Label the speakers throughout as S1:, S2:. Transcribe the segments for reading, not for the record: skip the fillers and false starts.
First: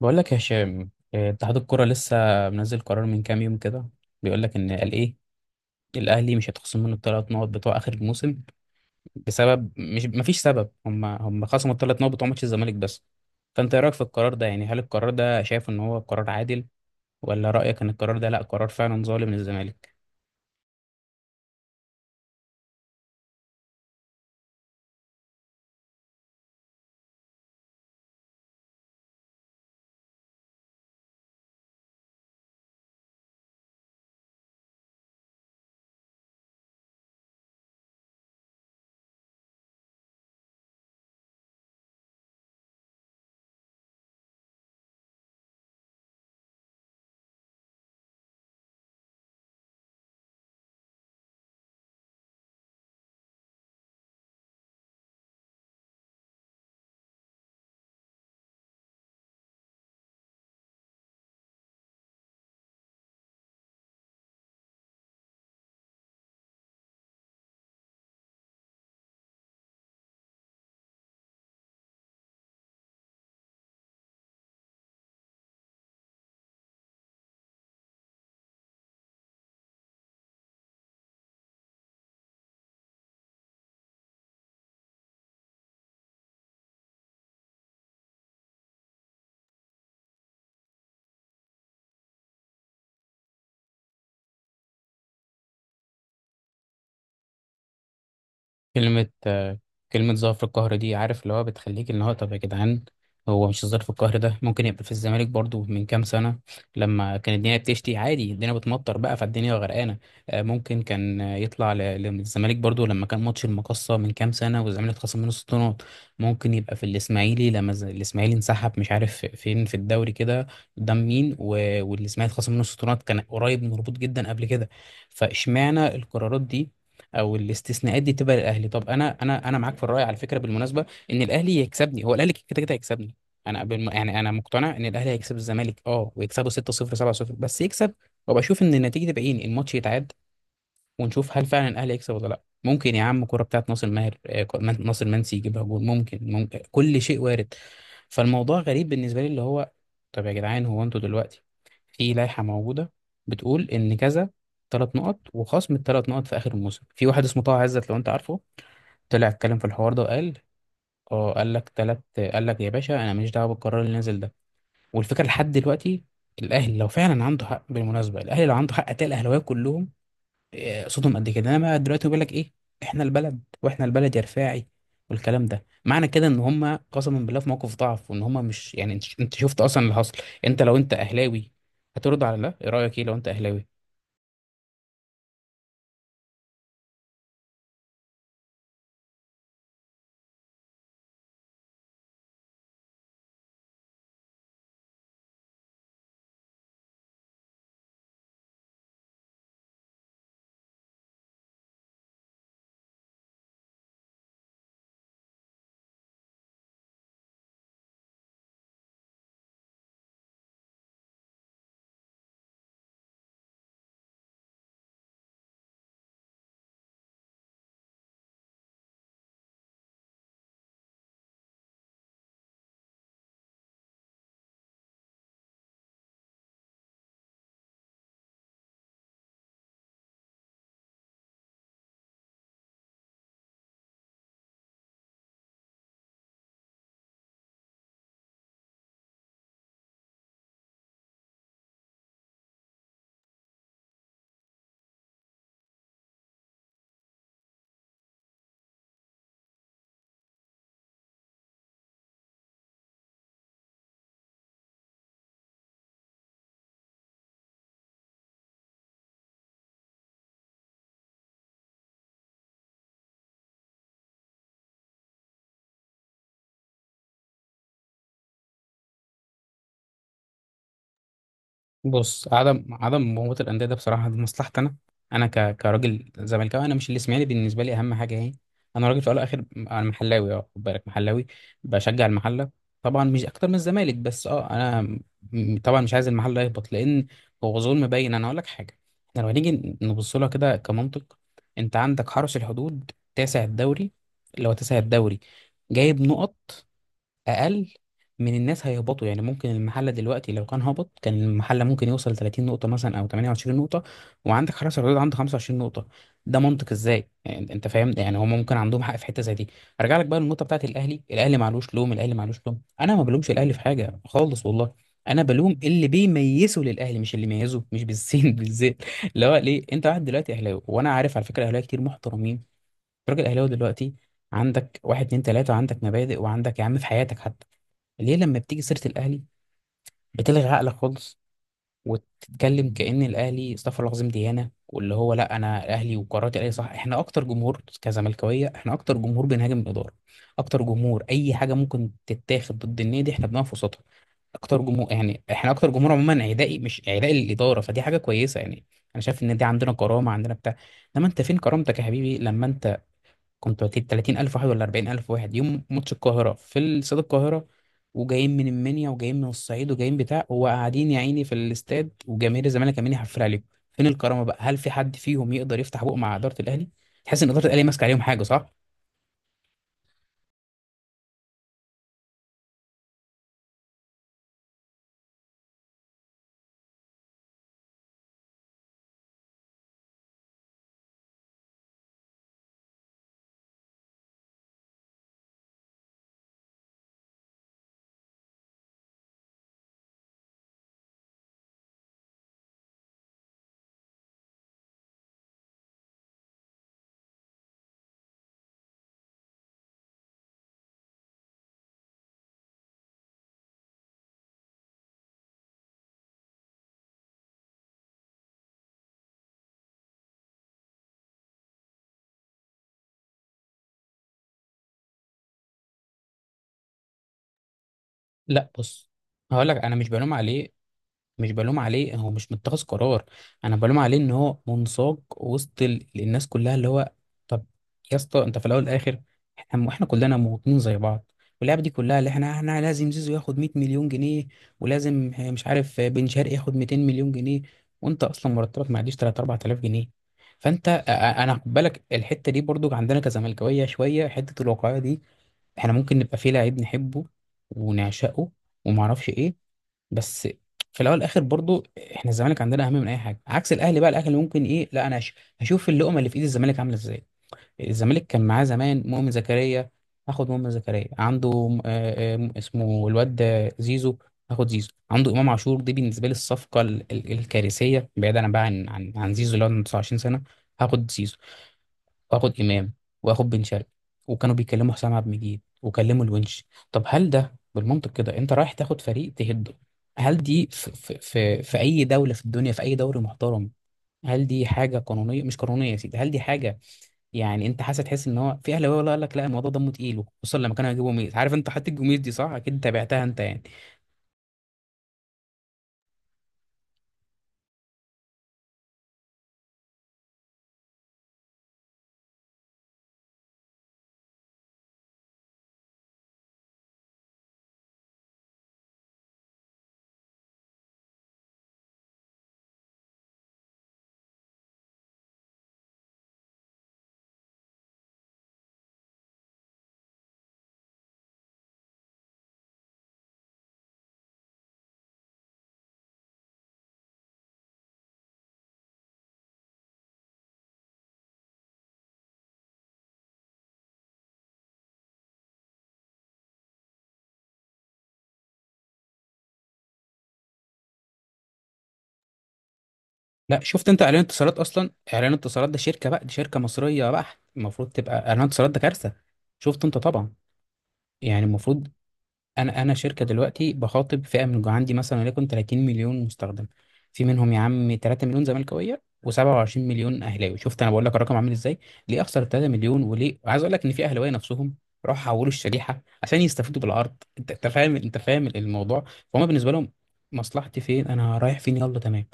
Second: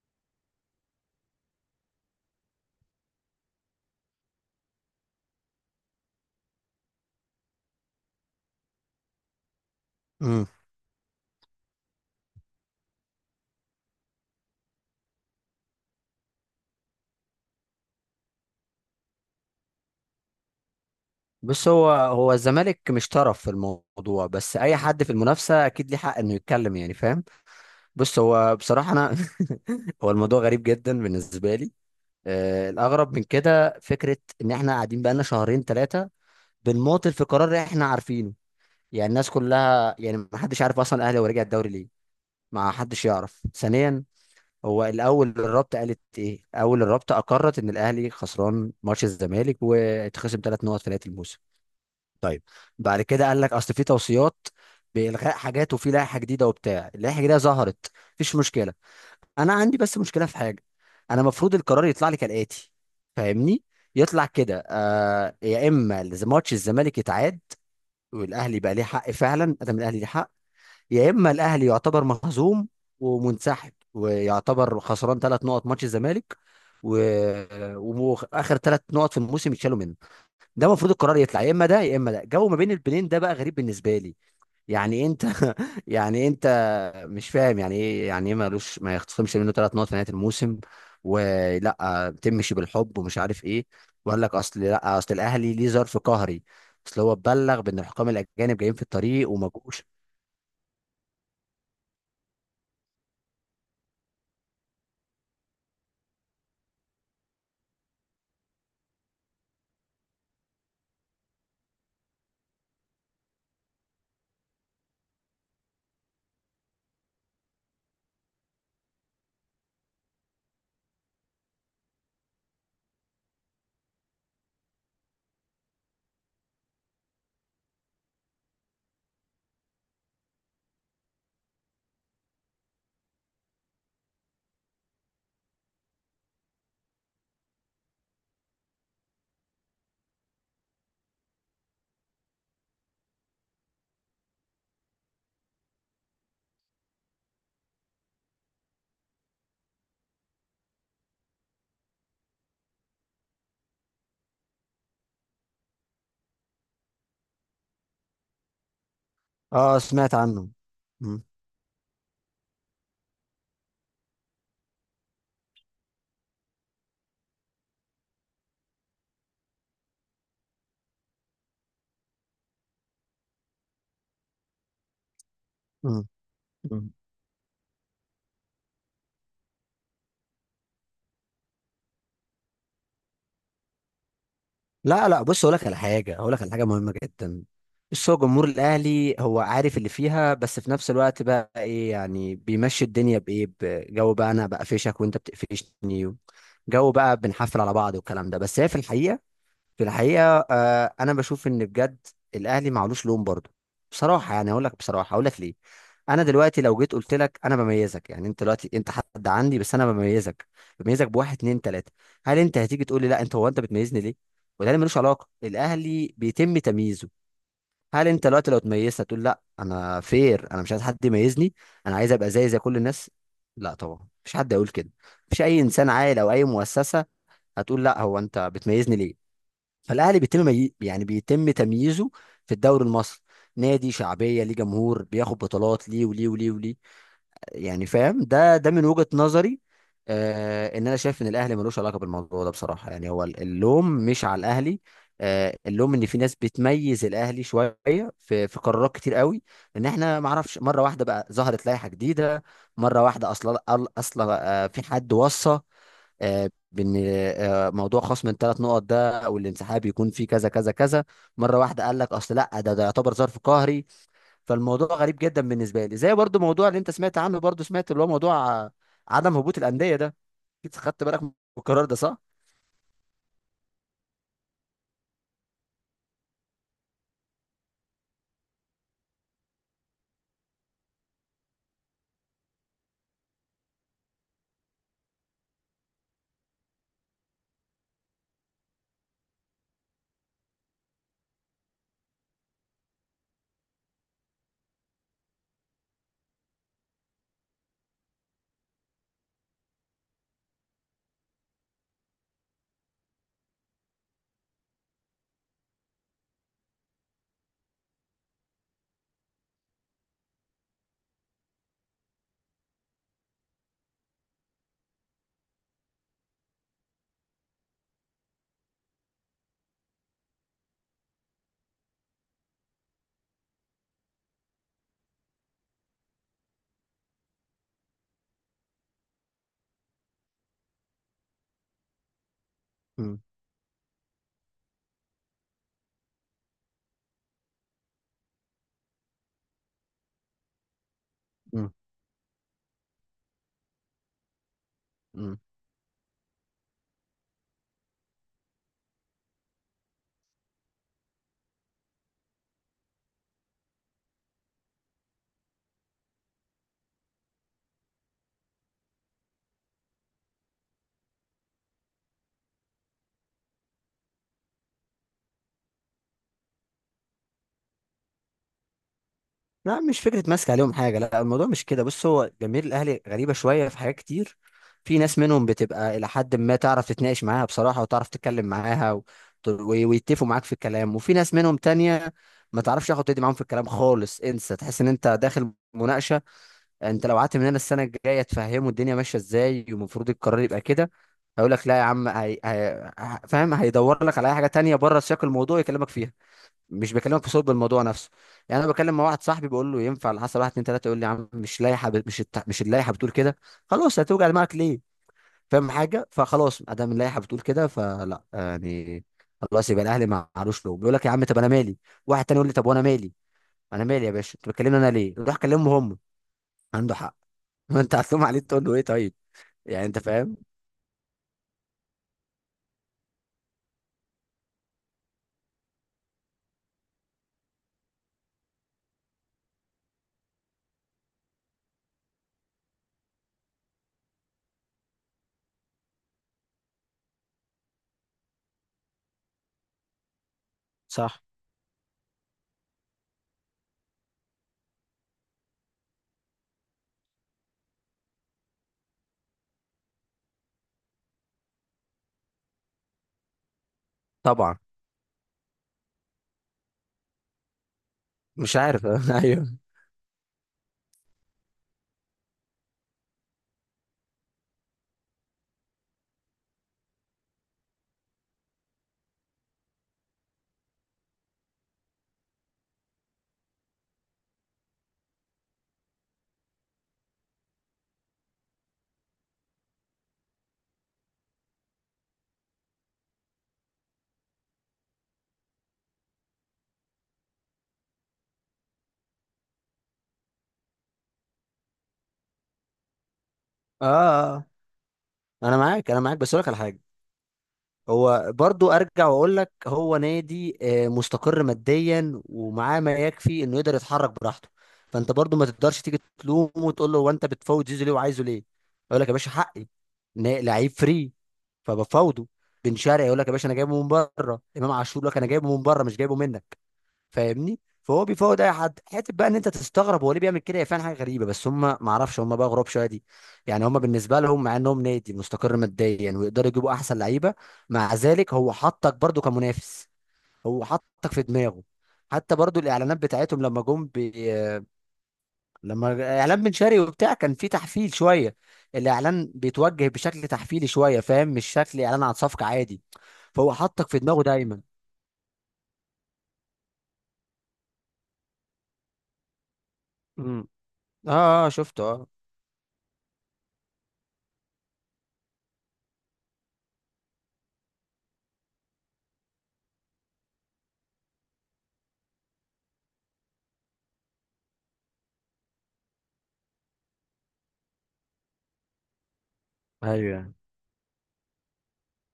S1: بقول لك يا هشام، اتحاد الكرة لسه منزل قرار من كام يوم كده. بيقول لك ان قال ايه، الاهلي مش هيتخصم منه الثلاث نقط بتوع اخر الموسم بسبب، مش مفيش
S2: امم
S1: سبب، هم خصموا الثلاث نقط بتوع ماتش الزمالك بس. فانت ايه رايك في القرار ده؟ يعني هل القرار ده، شايف ان هو قرار عادل، ولا رايك ان القرار ده لا قرار فعلا ظالم للزمالك؟
S2: بص هو الزمالك مش طرف في الموضوع، بس اي حد في المنافسه اكيد ليه حق انه يتكلم، يعني فاهم. بص هو بصراحه انا هو الموضوع غريب جدا بالنسبه لي. الاغرب من كده فكره ان احنا قاعدين بقالنا شهرين ثلاثه بنماطل في قرار احنا عارفينه. يعني الناس كلها، يعني ما حدش عارف اصلا الاهلي هو رجع الدوري ليه. ما حدش يعرف. ثانيا، هو الاول الرابطه قالت ايه؟ اول الرابطه اقرت ان الاهلي خسران ماتش الزمالك واتخصم ثلاث نقط في نهايه الموسم. طيب، بعد كده قال لك اصل في توصيات بإلغاء حاجات، وفي لائحة جديدة وبتاع. اللائحة الجديدة ظهرت، مفيش مشكلة. انا عندي بس مشكلة في حاجة. انا المفروض القرار يطلع لي كالآتي، فاهمني؟ يطلع كده، آه، يا اما ماتش الزمالك يتعاد، والاهلي بقى ليه حق فعلا، ادم الاهلي ليه حق. يا اما الاهلي يعتبر مهزوم ومنسحب ويعتبر خسران ثلاث نقط ماتش الزمالك، و... واخر ثلاث نقط في الموسم يتشالوا منه. ده المفروض القرار يطلع، يا اما ده يا اما ده. جو ما بين البنين ده بقى غريب بالنسبه لي. يعني انت يعني انت مش فاهم يعني ايه، ملوش ما يخصمش منه ثلاث نقط في نهايه الموسم، ولا تمشي بالحب ومش عارف ايه. وقال لك اصل لا، اصل الاهلي ليه ظرف قهري، اصل هو اتبلغ بان الحكام الاجانب جايين في
S1: كلمة
S2: الطريق وما
S1: آه،
S2: جوش.
S1: كلمة ظرف القهر دي، عارف اللي هو بتخليك، اللي هو طب يا جدعان، هو مش ظرف القهر ده ممكن يبقى في الزمالك برضو من كام سنة لما كان الدنيا بتشتي عادي، الدنيا بتمطر بقى فالدنيا غرقانة. ممكن كان، للزمالك برضو لما كان ماتش المقصة من كام سنة والزمالك اتخصم منه ست نقط. ممكن يبقى في الإسماعيلي لما الإسماعيلي انسحب مش عارف فين في الدوري كده قدام مين، والإسماعيلي اتخصم منه ست نقط كان قريب من الهبوط جدا قبل كده. فاشمعنى القرارات دي او الاستثناءات دي تبقى للاهلي؟ طب انا، انا معاك في الراي على فكره بالمناسبه، ان الاهلي يكسبني، هو الاهلي كده كده هيكسبني. يعني انا مقتنع ان الاهلي هيكسب الزمالك، اه ويكسبه 6-0 7-0 بس يكسب، وابقى اشوف ان النتيجه تبقى ايه، الماتش يتعاد ونشوف هل فعلا الاهلي يكسب ولا لا، ممكن يا عم كرة بتاعت ناصر ماهر، ناصر منسي يجيبها جول، ممكن كل شيء وارد. فالموضوع غريب بالنسبة لي، اللي هو طب يا جدعان هو انتوا دلوقتي في لائحة موجودة بتقول ان كذا، ثلاث نقط وخصم الثلاث نقط في اخر الموسم، في واحد اسمه طه عزت لو انت عارفه طلع اتكلم في
S2: اه،
S1: الحوار ده
S2: سمعت
S1: وقال،
S2: عنه. مم.
S1: اه قال لك ثلاث، قال لك يا باشا انا ماليش دعوه بالقرار اللي نازل ده. والفكره لحد دلوقتي، الاهلي لو فعلا عنده حق بالمناسبه، الاهلي لو عنده حق هتلاقي الاهلاويه كلهم صوتهم قد كده، انما دلوقتي بيقول لك ايه، احنا البلد واحنا البلد يا رفاعي، والكلام ده معنى كده ان هم
S2: مم.
S1: قسما بالله في موقف ضعف وان هم مش يعني، انت شفت اصلا اللي حصل. انت لو انت اهلاوي هترد على ده ايه؟ رايك ايه لو انت اهلاوي؟
S2: لا لا، بص، اقول لك على حاجه مهمه جدا. بص، هو جمهور الاهلي هو عارف اللي فيها، بس في نفس الوقت بقى ايه، يعني بيمشي الدنيا بايه؟ بجو بقى، انا بقفشك وانت بتقفشني، جو بقى، بنحفل على بعض، والكلام ده. بس هي في الحقيقه، في الحقيقة، أنا بشوف إن بجد الأهلي معلوش لوم برضه. بصراحة يعني، أقول لك بصراحة، أقول لك ليه. أنا دلوقتي لو جيت قلت لك أنا بميزك، يعني أنت دلوقتي أنت حد عندي، بس أنا بميزك، بواحد اتنين تلاتة. هل أنت هتيجي تقول لي: لا، أنت بتميزني ليه؟ والأهلي ملوش علاقة، الأهلي بيتم تمييزه. هل أنت دلوقتي لو اتميزت هتقول: لا، أنا فير، أنا مش عايز حد يميزني، أنا عايز أبقى زي كل الناس؟ لا طبعا، مفيش حد هيقول كده. مفيش أي إنسان عاقل أو أي مؤسسة هتقول: لا، هو أنت بتميزني ليه؟ فالاهلي بيتم يعني بيتم تمييزه في الدوري المصري. نادي شعبيه، ليه جمهور، بياخد بطولات، ليه وليه وليه وليه؟ يعني فاهم. ده من وجهه نظري. آه ان انا شايف ان الاهلي ملوش علاقه بالموضوع ده بصراحه. يعني هو اللوم مش على الاهلي، آه، اللوم ان في ناس بتميز الاهلي شويه، في قرارات كتير قوي. ان احنا ما اعرفش، مره واحده بقى ظهرت لائحه جديده، مره واحده اصلا، اصلا، في حد وصى، بان، موضوع خصم الثلاث نقط ده او الانسحاب يكون فيه كذا كذا كذا. مره واحده قال لك اصل لا، ده يعتبر ظرف قهري. فالموضوع غريب جدا بالنسبه لي، زي برضو موضوع اللي انت سمعت عنه، برضو سمعت، اللي هو موضوع، آه، عدم هبوط الانديه ده. اكيد خدت بالك من القرار ده، صح؟
S1: بص، عدم مهومه الانديه ده بصراحه دي مصلحتي انا، انا كراجل زملكاوي، انا مش الاسماعيلي بالنسبه لي اهم حاجه اهي، انا راجل في الاول والاخر، انا محلاوي، اه خد بالك محلاوي، بشجع المحله، طبعا مش اكتر من الزمالك بس اه، انا طبعا مش عايز المحله يهبط، لان هو ظلم باين. انا اقول لك حاجه، احنا لو هنيجي نبص لها كده كمنطق، انت عندك حرس الحدود تاسع الدوري، اللي هو تاسع الدوري، جايب نقط اقل من الناس هيهبطوا، يعني ممكن المحل دلوقتي لو كان هبط كان المحل ممكن يوصل 30 نقطة مثلا او 28 نقطة، وعندك حرس الحدود عنده 25 نقطة، ده منطق ازاي يعني؟ انت فاهم يعني هم ممكن عندهم حق في حتة زي دي. ارجع لك بقى للنقطة بتاعت الاهلي، الاهلي معلوش لوم، الاهلي معلوش لوم، انا ما بلومش الاهلي في حاجة خالص والله، انا بلوم اللي بيميزه للاهلي، مش اللي بيميزه مش بالسين بالزين، اللي هو ليه انت واحد دلوقتي اهلاوي، وانا عارف على فكرة اهلاوي كتير محترمين، راجل اهلاوي دلوقتي عندك واحد اتنين تلاتة، عندك مبادئ وعندك يا عم في حياتك حتى، ليه لما بتيجي سيرة الأهلي بتلغي عقلك خالص، وتتكلم كأن
S2: مم.
S1: الأهلي استغفر الله العظيم ديانة، واللي هو لا أنا الأهلي وقراراتي الأهلي صح. إحنا أكتر جمهور كزملكاوية، إحنا أكتر جمهور بنهاجم الإدارة، أكتر جمهور أي حاجة
S2: مم.
S1: ممكن تتاخد ضد النادي إحنا بنقف وسطها، أكتر جمهور يعني،
S2: مم.
S1: إحنا أكتر جمهور عموما عدائي، مش عدائي للإدارة فدي حاجة كويسة يعني، أنا شايف إن دي عندنا كرامة، عندنا بتاع. إنما أنت فين كرامتك يا حبيبي لما أنت كنت 30 ألف واحد ولا 40 ألف واحد يوم ماتش القاهرة في استاد القاهرة، وجايين من المنيا وجايين من الصعيد وجايين بتاع، وقاعدين يا عيني في الاستاد وجماهير الزمالك عمالين يحفل عليهم، فين الكرامة بقى؟ هل في حد فيهم يقدر يفتح بقه مع إدارة الأهلي؟ تحس إن إدارة الأهلي ماسكة عليهم حاجة، صح.
S2: لا، مش فكرة ماسك عليهم حاجة، لا الموضوع مش كده. بص، هو جماهير الأهلي غريبة شوية في حاجات كتير. في ناس منهم بتبقى إلى حد ما تعرف تتناقش معاها بصراحة، وتعرف تتكلم معاها ويتفقوا معاك في الكلام. وفي ناس منهم تانية ما تعرفش ياخد تدي معاهم في الكلام خالص، انسى. تحس ان انت داخل مناقشة، انت لو قعدت من هنا السنة الجاية تفهمه الدنيا ماشية ازاي والمفروض القرار يبقى كده، هيقول لك لا يا عم، فاهم؟ هيدور لك على اي حاجة تانية بره سياق الموضوع يكلمك فيها، مش بكلمك في صلب الموضوع نفسه. يعني انا بكلم مع واحد صاحبي بقول له: ينفع على حسب واحد اتنين تلاته؟ يقول لي: يا عم، مش لائحه مش اللائحه بتقول كده؟ خلاص، هتوجع دماغك ليه؟ فاهم حاجه؟ فخلاص، ما دام اللائحه بتقول كده، فلا يعني، خلاص، يبقى الاهلي ما علوش له. بيقول لك: يا عم، طب انا مالي؟ واحد تاني يقول لي: طب وانا مالي؟ انا مالي يا باشا، انت بتكلمني انا ليه؟ روح كلمهم هم. عنده حق. ما انت هتلوم عليه،
S1: لا
S2: تقول له ايه؟
S1: بص،
S2: طيب،
S1: هقول لك انا
S2: يعني
S1: مش
S2: انت
S1: بلوم
S2: فاهم.
S1: عليه، مش بلوم عليه، هو مش متخذ قرار، انا بلوم عليه ان هو منساق وسط الناس كلها، اللي هو طب يا اسطى انت في الاول والاخر، احنا كلنا مواطنين زي بعض، واللعبه دي كلها اللي احنا لازم زيزو ياخد 100 مليون جنيه، ولازم مش عارف بن شرقي ياخد 200 مليون جنيه، وانت اصلا مرتبك ما يعديش 3 4000 جنيه، فانت أ- أ-
S2: صح،
S1: انا خد بالك الحته دي برضو عندنا كزملكاويه شويه، حته الواقعيه دي، احنا ممكن نبقى في لعيب نحبه ونعشقه وما اعرفش ايه، بس في الاول والاخر برضو احنا الزمالك عندنا اهم من اي حاجه عكس الاهلي بقى، الاهلي ممكن
S2: طبعا.
S1: ايه، لا انا هشوف اللقمه اللي في ايد الزمالك عامله ازاي. الزمالك كان معاه
S2: مش
S1: زمان
S2: عارف.
S1: مؤمن
S2: ايوه.
S1: زكريا، هاخد مؤمن زكريا عنده، اسمه الواد زيزو، هاخد زيزو عنده امام عاشور، دي بالنسبه لي الصفقه الكارثيه بعيدا بقى عن زيزو اللي هو عنده 29 سنه، هاخد زيزو واخد امام واخد بن شرقي، وكانوا بيكلموا حسام عبد المجيد وكلموا الونش. طب هل ده بالمنطق كده انت رايح تاخد فريق تهده؟ هل دي في اي دوله في الدنيا في اي دوري محترم؟ هل دي حاجه قانونيه مش قانونيه يا سيدي؟ هل دي حاجه يعني انت حاسس، تحس ان هو في اهلاويه ولا، قال لك لا الموضوع دمه تقيل، خصوصا لما كانوا هيجيبوا ميز، عارف انت حاطط الجوميز دي صح اكيد تابعتها انت يعني؟
S2: اه. انا معاك، انا معاك، بس اقول لك على حاجه. هو برضو ارجع واقول لك، هو نادي، مستقر ماديا، ومعاه ما يكفي انه يقدر يتحرك براحته. فانت برضو ما تقدرش تيجي تلومه وتقول له: هو انت بتفوت زيزو ليه، وعايزه ليه؟ يقول لك: يا باشا، حقي، لعيب فري، فبفاوضه. بن شرقي يقول لك: يا باشا، انا جايبه من بره. امام عاشور يقول لك: انا جايبه من بره، مش جايبه منك. فاهمني؟ فهو بيفاوض اي حد. حته بقى ان انت تستغرب هو ليه بيعمل كده، هي فعلا حاجه غريبه. بس هم ما اعرفش، هم بقى غراب شويه دي. يعني هم بالنسبه لهم، مع انهم نادي مستقر ماديا، يعني ويقدروا يجيبوا احسن لعيبه، مع ذلك هو حطك برضو كمنافس، هو حطك في دماغه. حتى برضو الاعلانات بتاعتهم لما جم لما اعلان بن شرقي وبتاع كان في تحفيل شويه. الاعلان بيتوجه بشكل تحفيلي شويه، فاهم؟ مش شكل اعلان عن صفقه عادي.
S1: لا
S2: فهو
S1: شفت انت
S2: حطك في
S1: اعلان
S2: دماغه
S1: اتصالات،
S2: دايما.
S1: اصلا اعلان اتصالات ده شركه بقى، دي شركه مصريه بقى، المفروض تبقى اعلان اتصالات ده كارثه. شفت انت طبعا
S2: امم.
S1: يعني
S2: اه اه،
S1: المفروض،
S2: شفته، اه.
S1: انا شركه دلوقتي بخاطب فئه من عندي مثلا وليكن 30 مليون مستخدم، في منهم يا عم 3 مليون زملكاويه و27 مليون اهلاوي، شفت انا بقول لك الرقم عامل ازاي؟ ليه اخسر 3 مليون؟ وليه عايز اقول لك ان في اهلاويه نفسهم راحوا حولوا الشريحه عشان يستفيدوا بالعرض، أنت فاهم انت فاهم الموضوع، فهم بالنسبه لهم
S2: ايوه.
S1: مصلحتي فين؟ انا رايح فين؟ يلا تمام.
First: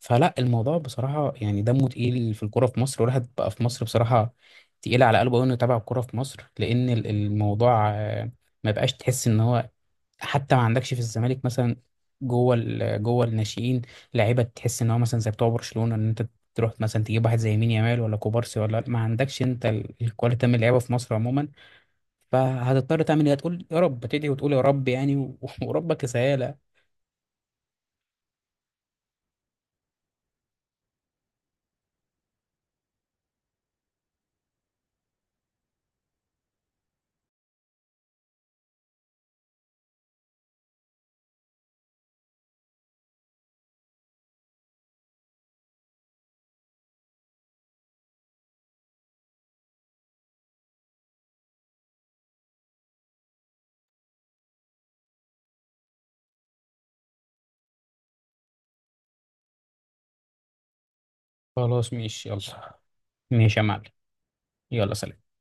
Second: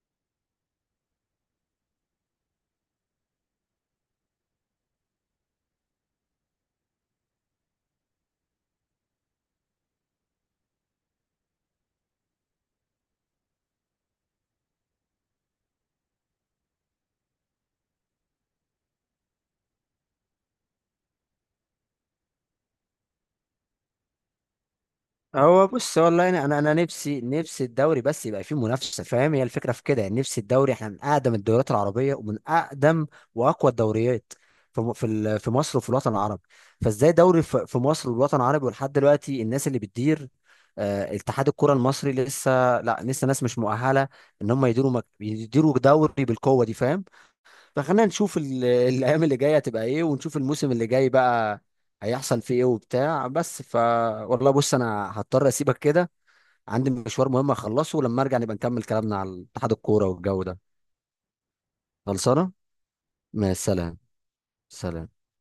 S1: فلا الموضوع بصراحة يعني دمه تقيل في الكورة في مصر، والواحد بقى في مصر بصراحة تقيل على قلبه أوي إنه يتابع الكورة في مصر لأن الموضوع ما بقاش تحس إن هو، حتى ما عندكش في الزمالك مثلا جوه جوه الناشئين لعيبه، تحس ان هو مثلا زي بتوع برشلونه، ان انت تروح مثلا تجيب واحد زي مين يامال ولا كوبارسي، ولا ما عندكش انت الكواليتي من اللعيبه في مصر عموما، فهتضطر تعمل ايه؟ هتقول يا رب، تدعي وتقول يا رب يعني،
S2: هو بص،
S1: وربك
S2: والله، انا
S1: رسالة.
S2: انا أنا نفسي، الدوري بس يبقى فيه منافسه، فاهم؟ هي الفكره في كده. يعني نفسي الدوري، احنا من اقدم الدوريات العربيه ومن اقدم واقوى الدوريات في في مصر وفي الوطن العربي. فازاي دوري في مصر والوطن العربي، ولحد دلوقتي الناس اللي بتدير، اتحاد الكره المصري، لا لسه ناس مش مؤهله ان هم يديروا يديروا دوري بالقوه دي، فاهم؟ فخلينا نشوف الايام اللي جايه هتبقى ايه، ونشوف الموسم اللي جاي بقى هيحصل فيه ايه وبتاع. بس ف، والله بص، انا هضطر اسيبك كده، عندي مشوار مهم اخلصه. ولما ارجع نبقى نكمل كلامنا على اتحاد الكوره والجو ده.
S1: خلاص ماشي
S2: خلصانه.
S1: يلا،
S2: مع
S1: ماشي يا معلم،
S2: السلامه.
S1: يلا
S2: سلام.
S1: سلام.